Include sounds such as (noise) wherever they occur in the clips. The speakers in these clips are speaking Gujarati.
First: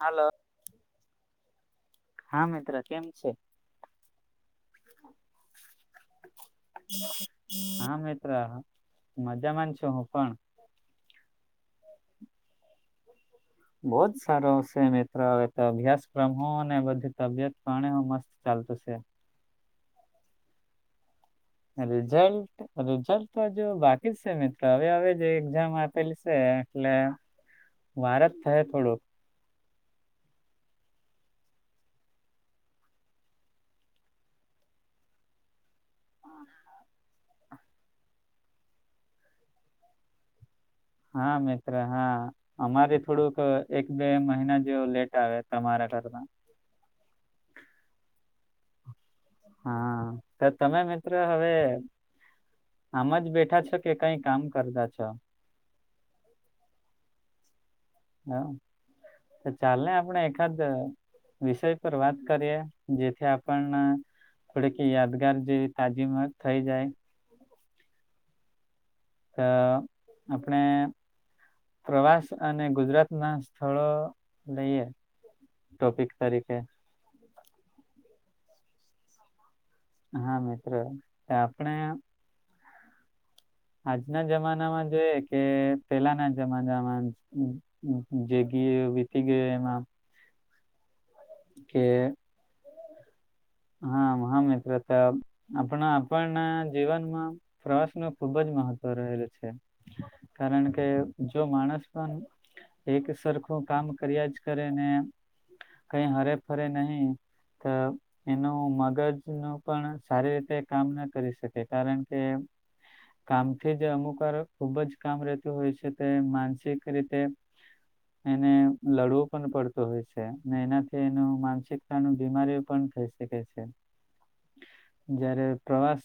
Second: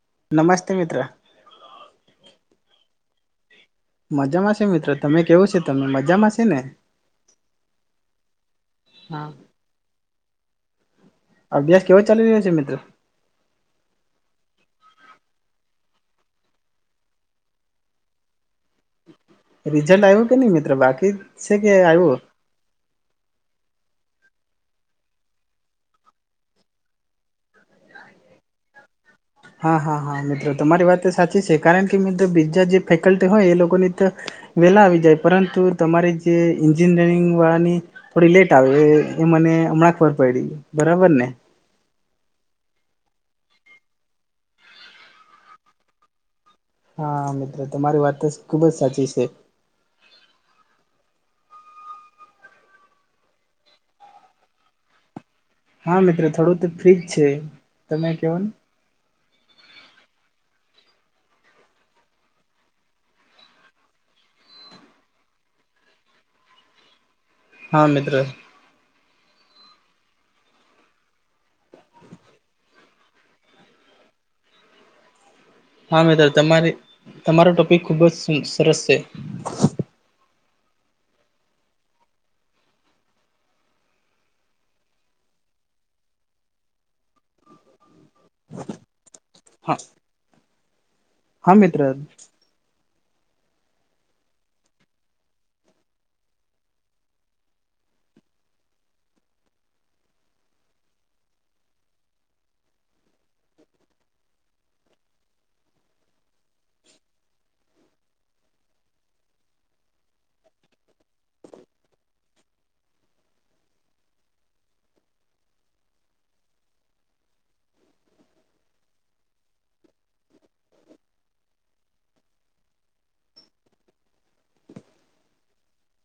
હાલો નમસ્તે મિત્ર. હા મિત્ર કેમ છો. મજામાં છે મિત્રો તમે કેવું છે તમે મજામાં છે ને. હા મિત્ર મજામાંન છું હું પણ અભ્યાસ કેવો ચાલી રહ્યો છે મિત્ર. બહુ જ સારો આવશે મિત્રો હવે તો અભ્યાસક્રમ હો અને બધી તબિયત પાણે હો મસ્ત ચાલતુ છે. રિઝલ્ટ આવ્યું કે નહી મિત્ર બાકી. છે કે આવ્યું રિઝલ્ટ. રિઝલ્ટ તો હજુ બાકી જ છે મિત્રો હવે હવે એક્ઝામ આપેલી છે એટલે. વાર જ થાય થોડો. હા હા હા મિત્રો તમારી વાત સાચી છે કારણ કે મિત્ર બીજા જે ફેકલ્ટી હોય એ લોકોની તો. વેલા આવી જાય પરંતુ. તમારી જે એન્જિનિયરિંગ વાળાની થોડી લેટ આવે એ મને હમણાં ખબર પડી. બરાબર ને હા મે હા અમારે થોડુંક એક બે મહિના જે લેટ આવે તમારા ઘરમાં. હા મિત્રો તમારી વાત તો ખુબ જ સાચી છે. હા તો તમે મિત્રો હવે. આમ જ બેઠા છ કે કઈ કામ કરતા છો. હા મિત્રો થોડું તો ફ્રીજ છે. તમે કેવો હા ને ચાલેને આપણે એકાદ વિષય પર વાત કરીએ જેથી આપણે થોડીક યાદગાર જેવી તાજીમાં થઈ જાય. હા મિત્ર. તો આપણે. પ્રવાસ અને ગુજરાત ના સ્થળો લઈએ. હા ટોપિક મ્ર તરીકે તમારી તમારો ટોપિક ખુબ જ સરસ છે. હા મિત્રો આપણે. આજના જમાનામાં જોઈએ કે પેલાના જમાનામાં. જેગી વીતી ગ ઈ હા એમાં. હા મિત્ર. કે હા હા મિત્રો તો આપણા આપણે જીવનમાં પ્રવાસ નુ ખુબ જ મહત્વ રહેલું છે. કારણ કે જો માણસ પણ એક સરખું કામ કર્યા જ કરે ને. કઈ હરે ફરે નહી તો. એનું મગજ નુ પણ સારી રીતે કામ ના કરી શકે કારણ કે. કામથી જે અમુક વાર ખૂબ જ કામ રહેતું હોય છે તે માનસિક રીતે એને લડવું પણ પડતું હોય છે એનાથી એનું માનસિકતા નુ બીમારી પણ થઇ. જ્યારે પ્રવાસ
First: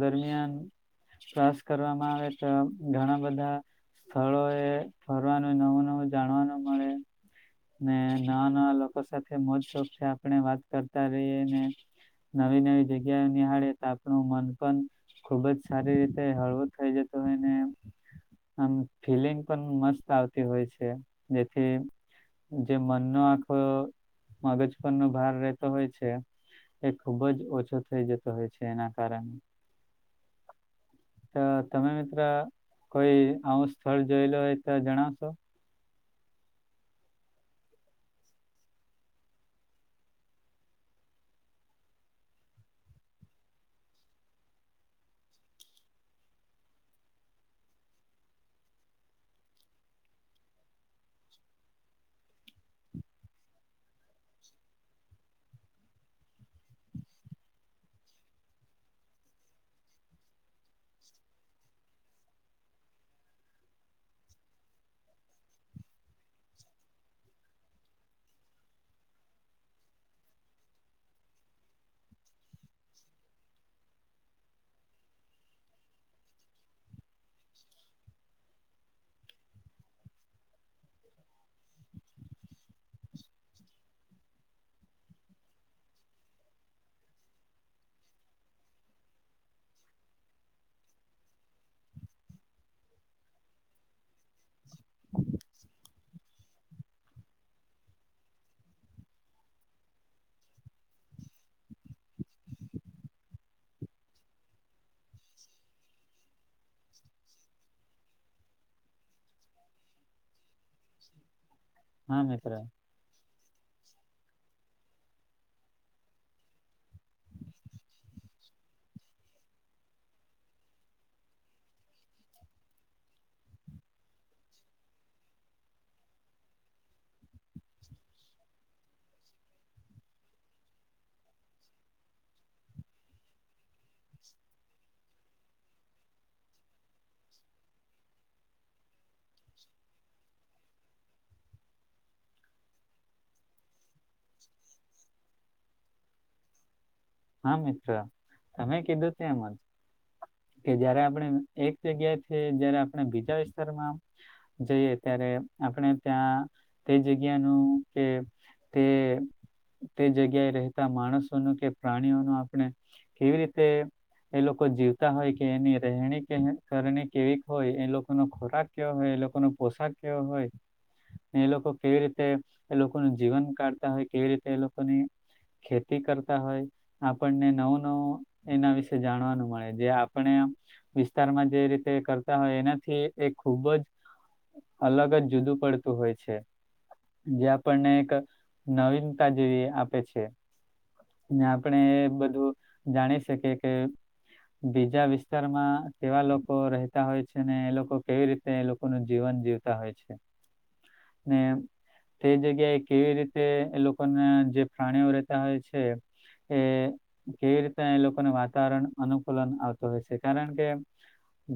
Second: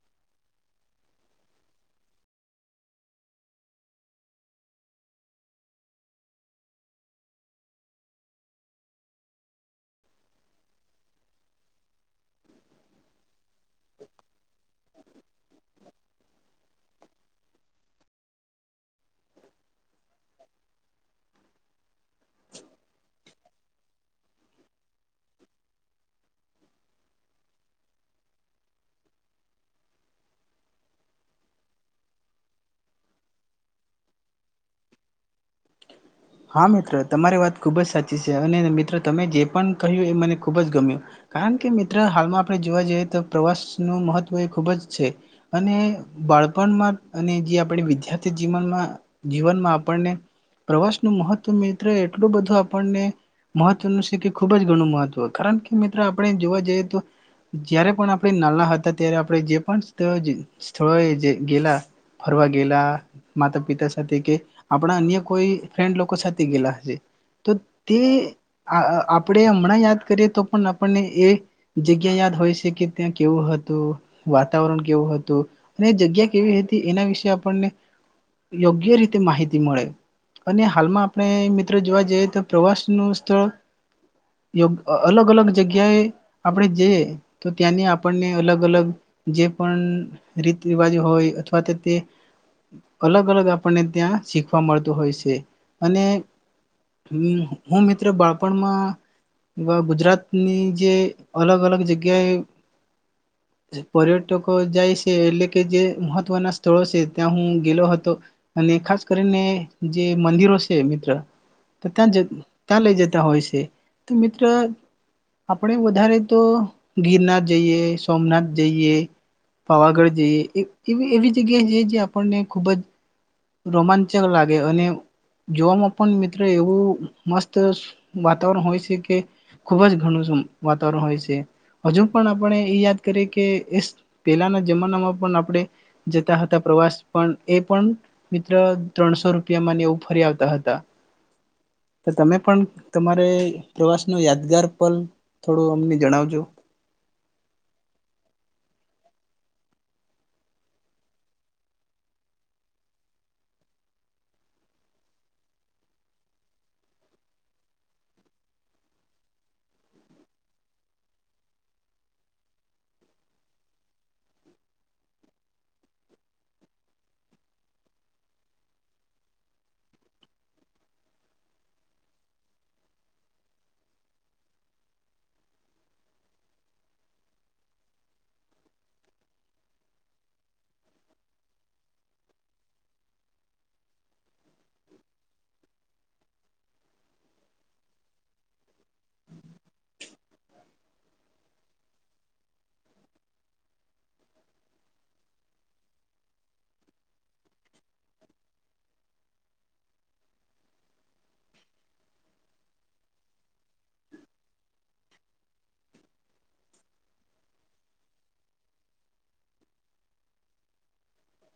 દરમિયાન બસ કરવામાં આવે તો ઘણા બધા. સ્થળો એ ફરવાનું નવું નવું જાણવાનું મળે‌ ને નવા નવા લોકો સાથે મોજ શોક થી આપણે વાત કરતા રહીએ ને. નવી નવી જગ્યા નિહાળે તો આપણું મન પણ ખુબ જ સારી રીતે હળવો થઈ જતુ હોય ને. આમ ફીલિંગ પણ મસ્ત આવતી હોય છે જેથી જે મનનો આખો મગજ પરનો ભાર રતો હોય છે એ ખુબ જ ઓછો થઈ જતો હોય છે એના કારણે (unintelligible) તો તમે મિત્ર કોઈ આવું સ્થળ જોયેલ હોય તો જણાવશો. હા મિત્ર તમારી વાત ખુબ જ સાચી છે અને મિત્રો તમે જે પણ કહ્યું એ મને ખુબ જ ગમ્યું. કારણ કે મિત્ર હાલમાં આપણે જોવા જઈએ તો પ્રવાસ નુ મહત્વ એ ખૂબ જ છે. અને બાળપણમાં અને જે આપણે વિદ્યાર્થી જીવનમાં જીવનમાં આપણને પ્રવાસનું મહત્વ મિત્ર એટલું બધું આપણને મહત્વનું છે કે ખૂબ જ ઘણું મહત્વ કારણ કે મિત્રો આપણે જોવા જઈએ તો જયારે પણ આપણે નાના હતા ત્યારે આપણે જે પણ સ્થળોએ ગેલા ફરવા ગેલા માતા પિતા સાથે કે આપણા અન્ય કોઈ ફ્રેન્ડ લોકો સાથે ગેલા હશે તો તે આ આપણેે હમણાં યાદ કરીએ તો પણ આપણને એ જગ્યા યાદ હોય છે. કે ત્યાં કેવું હતું વાતાવરણ કેવું હતું. અને જગ્યા કેવી હતી એના વિશે આપણને યોગ્ય રીતે માહિતી મળે. અને હાલમાં આપણે મિત્રો જોવા જઈએ તો પ્રવાસ નું સ્થળ અલગ અલગ જગ્યાએ આપણેે જે તો ત્યાંની આપણને અલગ અલગ જે પણ રીત રિવાજ હોય અથવા તો તે અલગ અલગ આપણને ત્યાં શીખવા મળતું હોય છે અને હ હું મિત્ર બાળપણમાં એવા ગુજરાતની જે અલગ અલગ જગ્યાએ (unintelligible) પર્યટકો જાય છે એટલે કે જે મહત્વના સ્થળો છે ત્યાં હું ગેલો હતો. અને ખાસ કરીને જે મંદિરો છે મિત્ર તો ત્યાં જ હા મિત્ર ત્યાં લઈ જતા હોય છે. તો મિત્ર આપણે વધારે તો ગીરનાથ જઈએ સોમનાથ જઈએ. પાવાગઢ જઈએ એવી એવી જગ્યા છે જે આપણને ખુબ જ રોમાચક લાગે અને જોવામાં પણ મિત્ર એવું મસ્ત વાતાવરણ હોય છે કે ખુબ જ ઘણું વાતાવરણ હોય છે હજુ પણ આપણે એ યાદ કરીએ કે પેલાના જમાનામાં પણ આપણે જતા હતા પ્રવાસ પણ એ પણ મિત્ર ત્રણસો રૂપિયામાં ને એવું ફરી આવતા હતા. તો તમે પણ તમારે પ્રવાસ નો યાદગાર પલ થોડું અમને જણાવજો. હા મિત્ર તમે કીધું છે એમજ કે જયારે આપણે એક જગ્યાથી જયારે આપણે બીજા વિસ્તારમાં જઈએ ત્યારે આપણે ત્યાં તે જગ્યાનું કે તે તે જગ્યાએ રહેતા માણસોનું કે પ્રાણીઓનું આપણે કેવી રીતે એ લોકો જીવતા હોય કે એની રહેણી કર કેવી હોય એ લોકોનો ખોરાક કયો હોય એ લોકો ન પોશાક કેવ હોય. એ લોકો કેવી રીતે એ લોકોનું જીવન કાઢતા હોય કેવી રીતે એ લોકોની ખેતી કરતા હોય. આપણને નવું નવું એના વિશે જાણવાનું મળે જે આપણે વિસ્તારમાં જે રીતે કરતા હોય એનાથી એ ખૂબ જ અલગ જ જુદું પડતું હોય છે. જે આપણને એક નવીનતાજેવી આપે છે. આપણે એ બધું જાણી શકીએ કે બીજા વિસ્તારમાં કેવા લોકો રહેતા હોય છે ને એ લોકો કેવી રીતે તે એ લોકોનું જીવન જીવતા હોય છે ને- તે જગ્યાએ કેવી રીતે એ લોકોના જે પ્રાણીઓ રહેતા હોય છે. એ કેવી રીતેના એ લોકોને વાતાવરણ અનુકૂલન આવતું હોય છે કારણ કે-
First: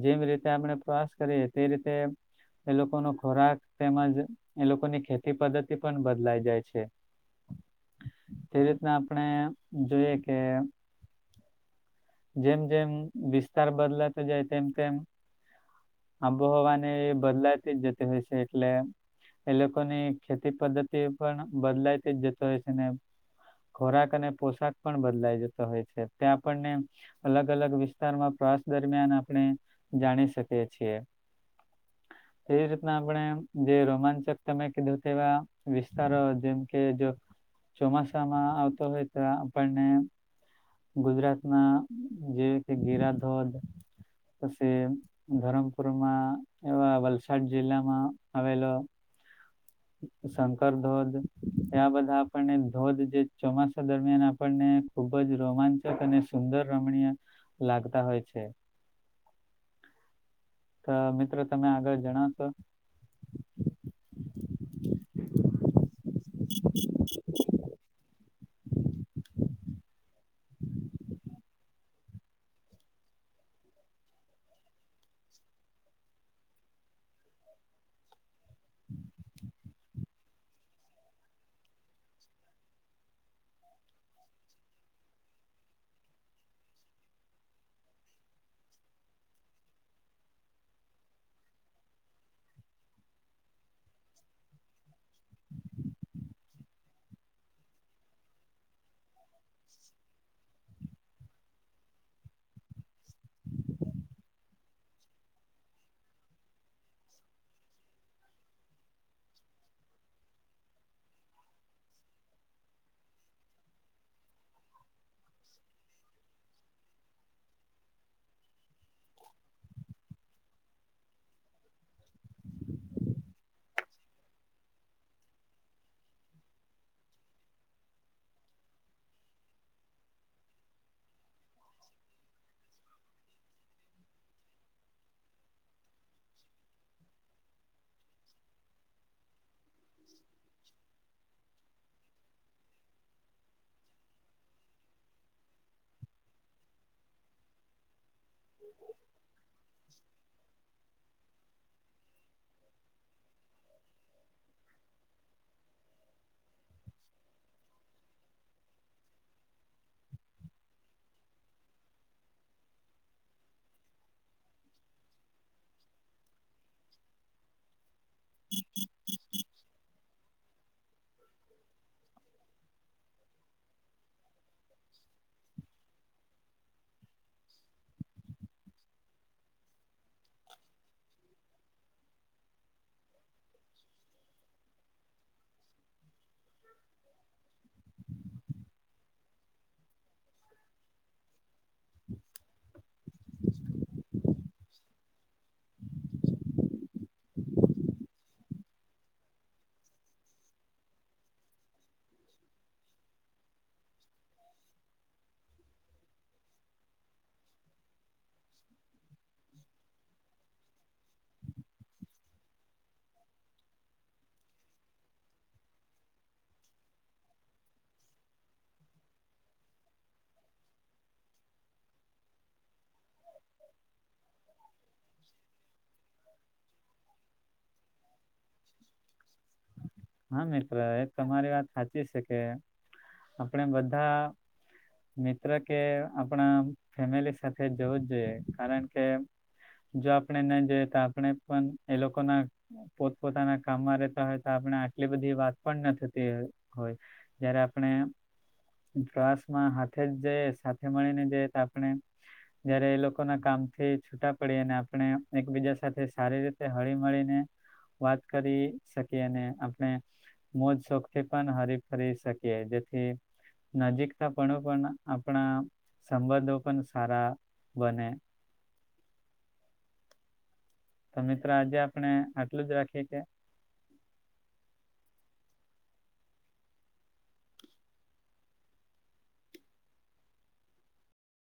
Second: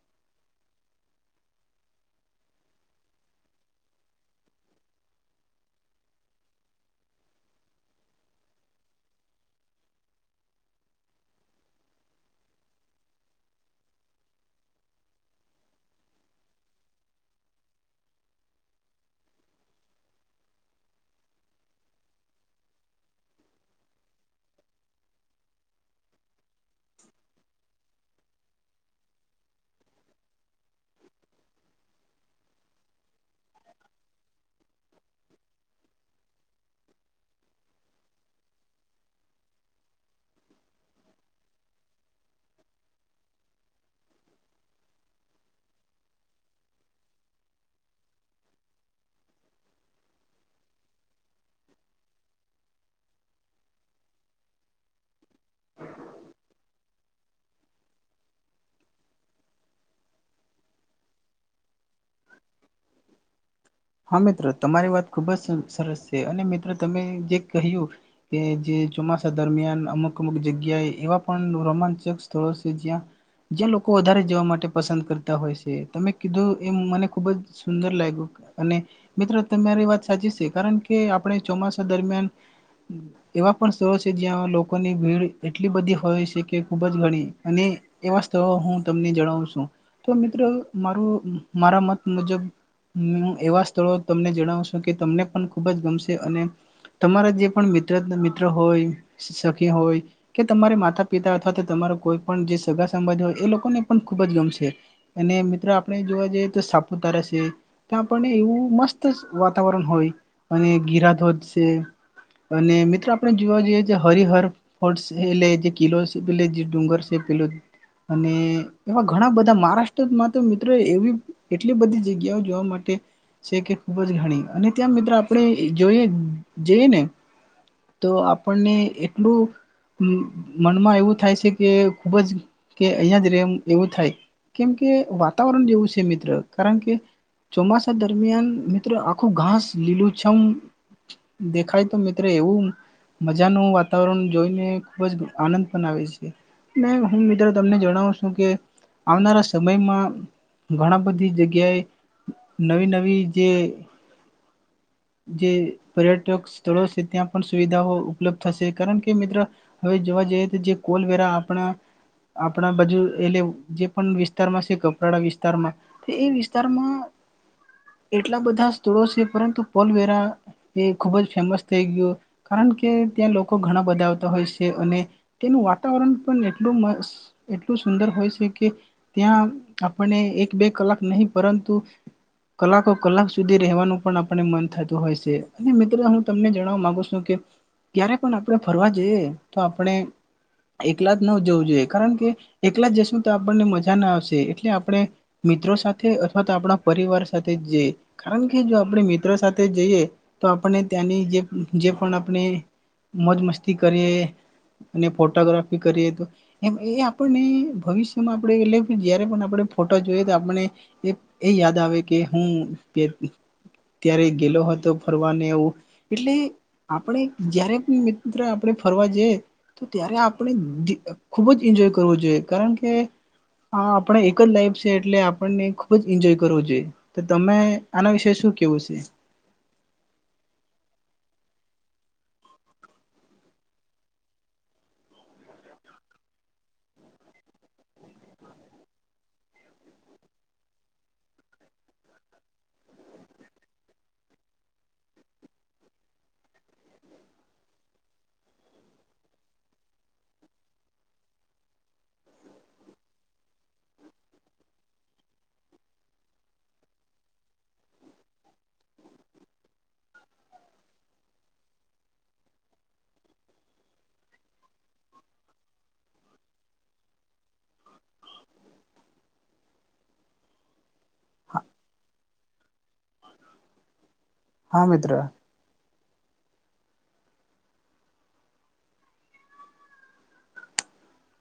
જેમ રીતે આપણે પ્રવાસ કરીએ તે રીતે- એ લોકોનો ખોરાક તેમજ એ લોકોની ખેતી પદ્ધતિ પણ બદલાઈ જાય છે. તે રીતના આપણે જોઈએ કે જેમ જેમ વિસ્તાર બદલાતો જાય તેમ તેમ આબોહવાને એ બદલાતી જ જતી હોય છે. એટલે એ લોકોની ખેતી પદ્ધતિ પણ બદલાયતી જ જતો હોય છે ને ખોરાક અને પોશાક પણ બદલાઈ જતો હોય છે તે્યા આપણને અલગ અલગ વિસ્તારમાં પ્રવાસ દરમિયાન આપણે જાણી શકીએ છીએ (inaudible) એવી રીતના આપણે જે રોમાંચક તમે કીધું તેવા વિસ્તારો જેમ કે જો ચોમાસામાં આવતો હોય તો આપણને ગુજરાતમાં જેવી કે ગેરાધોધ પછી ધરમપુરમાં એવા વલસાડ જિલ્લામાં આવેલો શંકર ધોધ એ બધા આપણને ધોધ જે ચોમાસા દરમિયાન આપણને ખુબ જ રોમાંચક અને સુંદર રમણીય લાગતા હો છે. તો મિત્રો તમે આગળ જણાવશો. હા મિત્રો તમારી વાત ખુબ જ સરસ છે અને મિત્ર તમે જે કહ્યું- કે જે ચોમાસા દરમિયાન અમુક અમુક જગ્યાએ એવા પણ રોમાંચક તળસી જ્યાં જે લોકો વધારે જવા માટે પસંદ કરતા હોય છે તમે કીધું એ મને ખુબ જ સુંદર લાગ્યું અને મિત્રો તમારી વાત સાચી છે કારણ કે કે આપણે ચોમાસા દરમિયાન એવા પણ સ્થળો છે જ્યાં લોકોની ભીડ એટલી બધી હોય છે કે ખુબ જ ગણી અને એવા સ્થળો હું તમને જણાવ છું. તો મિત્રો મારું મારા મત મુજબ એવા સ્થળો તમને જણાવશો કે તમને પણ ખૂબ જ ગમશે. અને તમારા જે પણ મિત્ર મિત્ર હોય- સખી હોય કે તમારે માતા પિતા અથવા તો તમારો કોઈ પણ જે સગા સંંબાજ હોય એ લોકોને પણ ખૂબ જ ગમશે અને મિત્રો આપણે જોવા જઈએ તો સાપુતારા છે. પણ એવું મસ્ત વાતાવરણ હોય અને ગિરાધોજ છે. અને મિત્રો આપણે જોવા જઈએ હરિહર ફ એલે જે કિલો પે જે ડુંગર છે પેલો અને એવા ઘણા બધા મહારાષ્ટ્રમાં તો મિત્રો એવી. એટલી બધી જગ્યાઓ જોવા માટે. છે કે ખૂબ જ ઘણી અને ત્યાં મિત્રો આપણે જોઈએ જઈએ ને તો આપણને એટલું. મનમાં એવું થાય છે કે ખુબ જ કે અહિયાં જ રેમ એવું થાય. કેમ કે વાતાવરણ જેવું છે મિત્ર કારણ કે ચોમાસા દરમિયાન મિત્રો આખું ઘાસ લીલું છમ દેખાય તો મિત્ર એવું મજાનું વાતાવરણ જોઈને ખુબ જ આનંદ પણ આવે છે. હું મિત્રો તમને જણાવું છું કે આવનારા સમયમાં ઘણા બધી જગ્યાએ નવી નવી જે (inaudible) જે પર્યટક સ્થળો છે ત્યાં પણ સુવિધાઓ ઉપલબ્ધ થશે કારણ કે મિત્ર હવે જોવા જઈએ તો જે કોલવેરા આપણા આપણા બાજુ એટલે જે પણ વિસ્તારમાં છે. કપરાડા વિસ્તારમાં એ વિસ્તારમાં એટલા બધા સ્થળો છે પરંતુ પોલવેરા એ ખૂબ જ ફેમસ થઈ ગયું કારણ કે ત્યાં લોકો ઘણા બધા આવતા હોય છે. અને તેનું વાતાવરણ પણ એટલું એટલું સુંદર હોય છે. કે ત્યાં આપને એક બે કલાક નહી પરંતુ કલાકો કલાક સુધી રહેવાનું પણ આપને મન થતું હોય છે અને મિત્રો હું તમને જણવા માંગુ છું કે ક્યારે પણ આપણે ફરવા જઈએ તો આપણે એકલા જ ન જોવું કારણ કે એકલા દસું તો આપણને મજા ના આવશે એટલે આપણે મિત્રો સાથે અથવા તો આપણા પરિવાર સાથે જ જઈએ કારણ કે જો આપણે મિત્રો સાથે જઈએ તો આપને ત્યાંની જે જે પણ આપણે મોજ મસ્તી કરીએ અને ફોટોગ્રાફી કરીએ તો એમ એ આપણને ભવિષ્યમાં આપણેે એટ જયારે પણ આપણે ફોટા જોઈએ તો આપણે. એ યાદ આવે કે હું ત્યારે ગેલો હતો ફરવાને એવું એટલે. આપણે જયારે પણ મિત્ર આપણે ફરવા જઈએ. તો ત્યારે આપણે ખુબ જ એન્જોય કરવો જોઈએ કારણ કે હા આપણા એક જ લાઈફ છે એટલે આપણને ખુબ જ એન્જોય કરવો જોઈએ. તો તમે આના વિશે શું કેવું છે. હા મિત્ર એ તમારી વાત સાચી છે કે આપણે બધા. મિત્ર કે આપણા ફેમિલી સાથે જવું જ જોઈએ કારણ કે જો આપણે નહી જઈએ તો આપણે પણ એ લોકો ના પોત પોતાના કામમાં રહેતા હોય તો આપણે. એટલી બધી વાત પણ ન થતી હોય જયારે આપણે. ક્લાસમાં હાથે જઈ સાથે મળીને જઈએ તો આપણે. જયારે એ લોકોના કામથી છૂટા પડી અને આપણે એકબીજા સાથે સારી રીતે હળી મળીને વાત કરી શકીએને આપ ને મોજ શોખથી પણ હરીફરી શકીએ જેથી નજીકતા પણ પણ આપણા સંબંધો પણ સારા બને. તો મિત્ર આજે આપણે આટલું જ રાખીએ કે હા મિત્ર.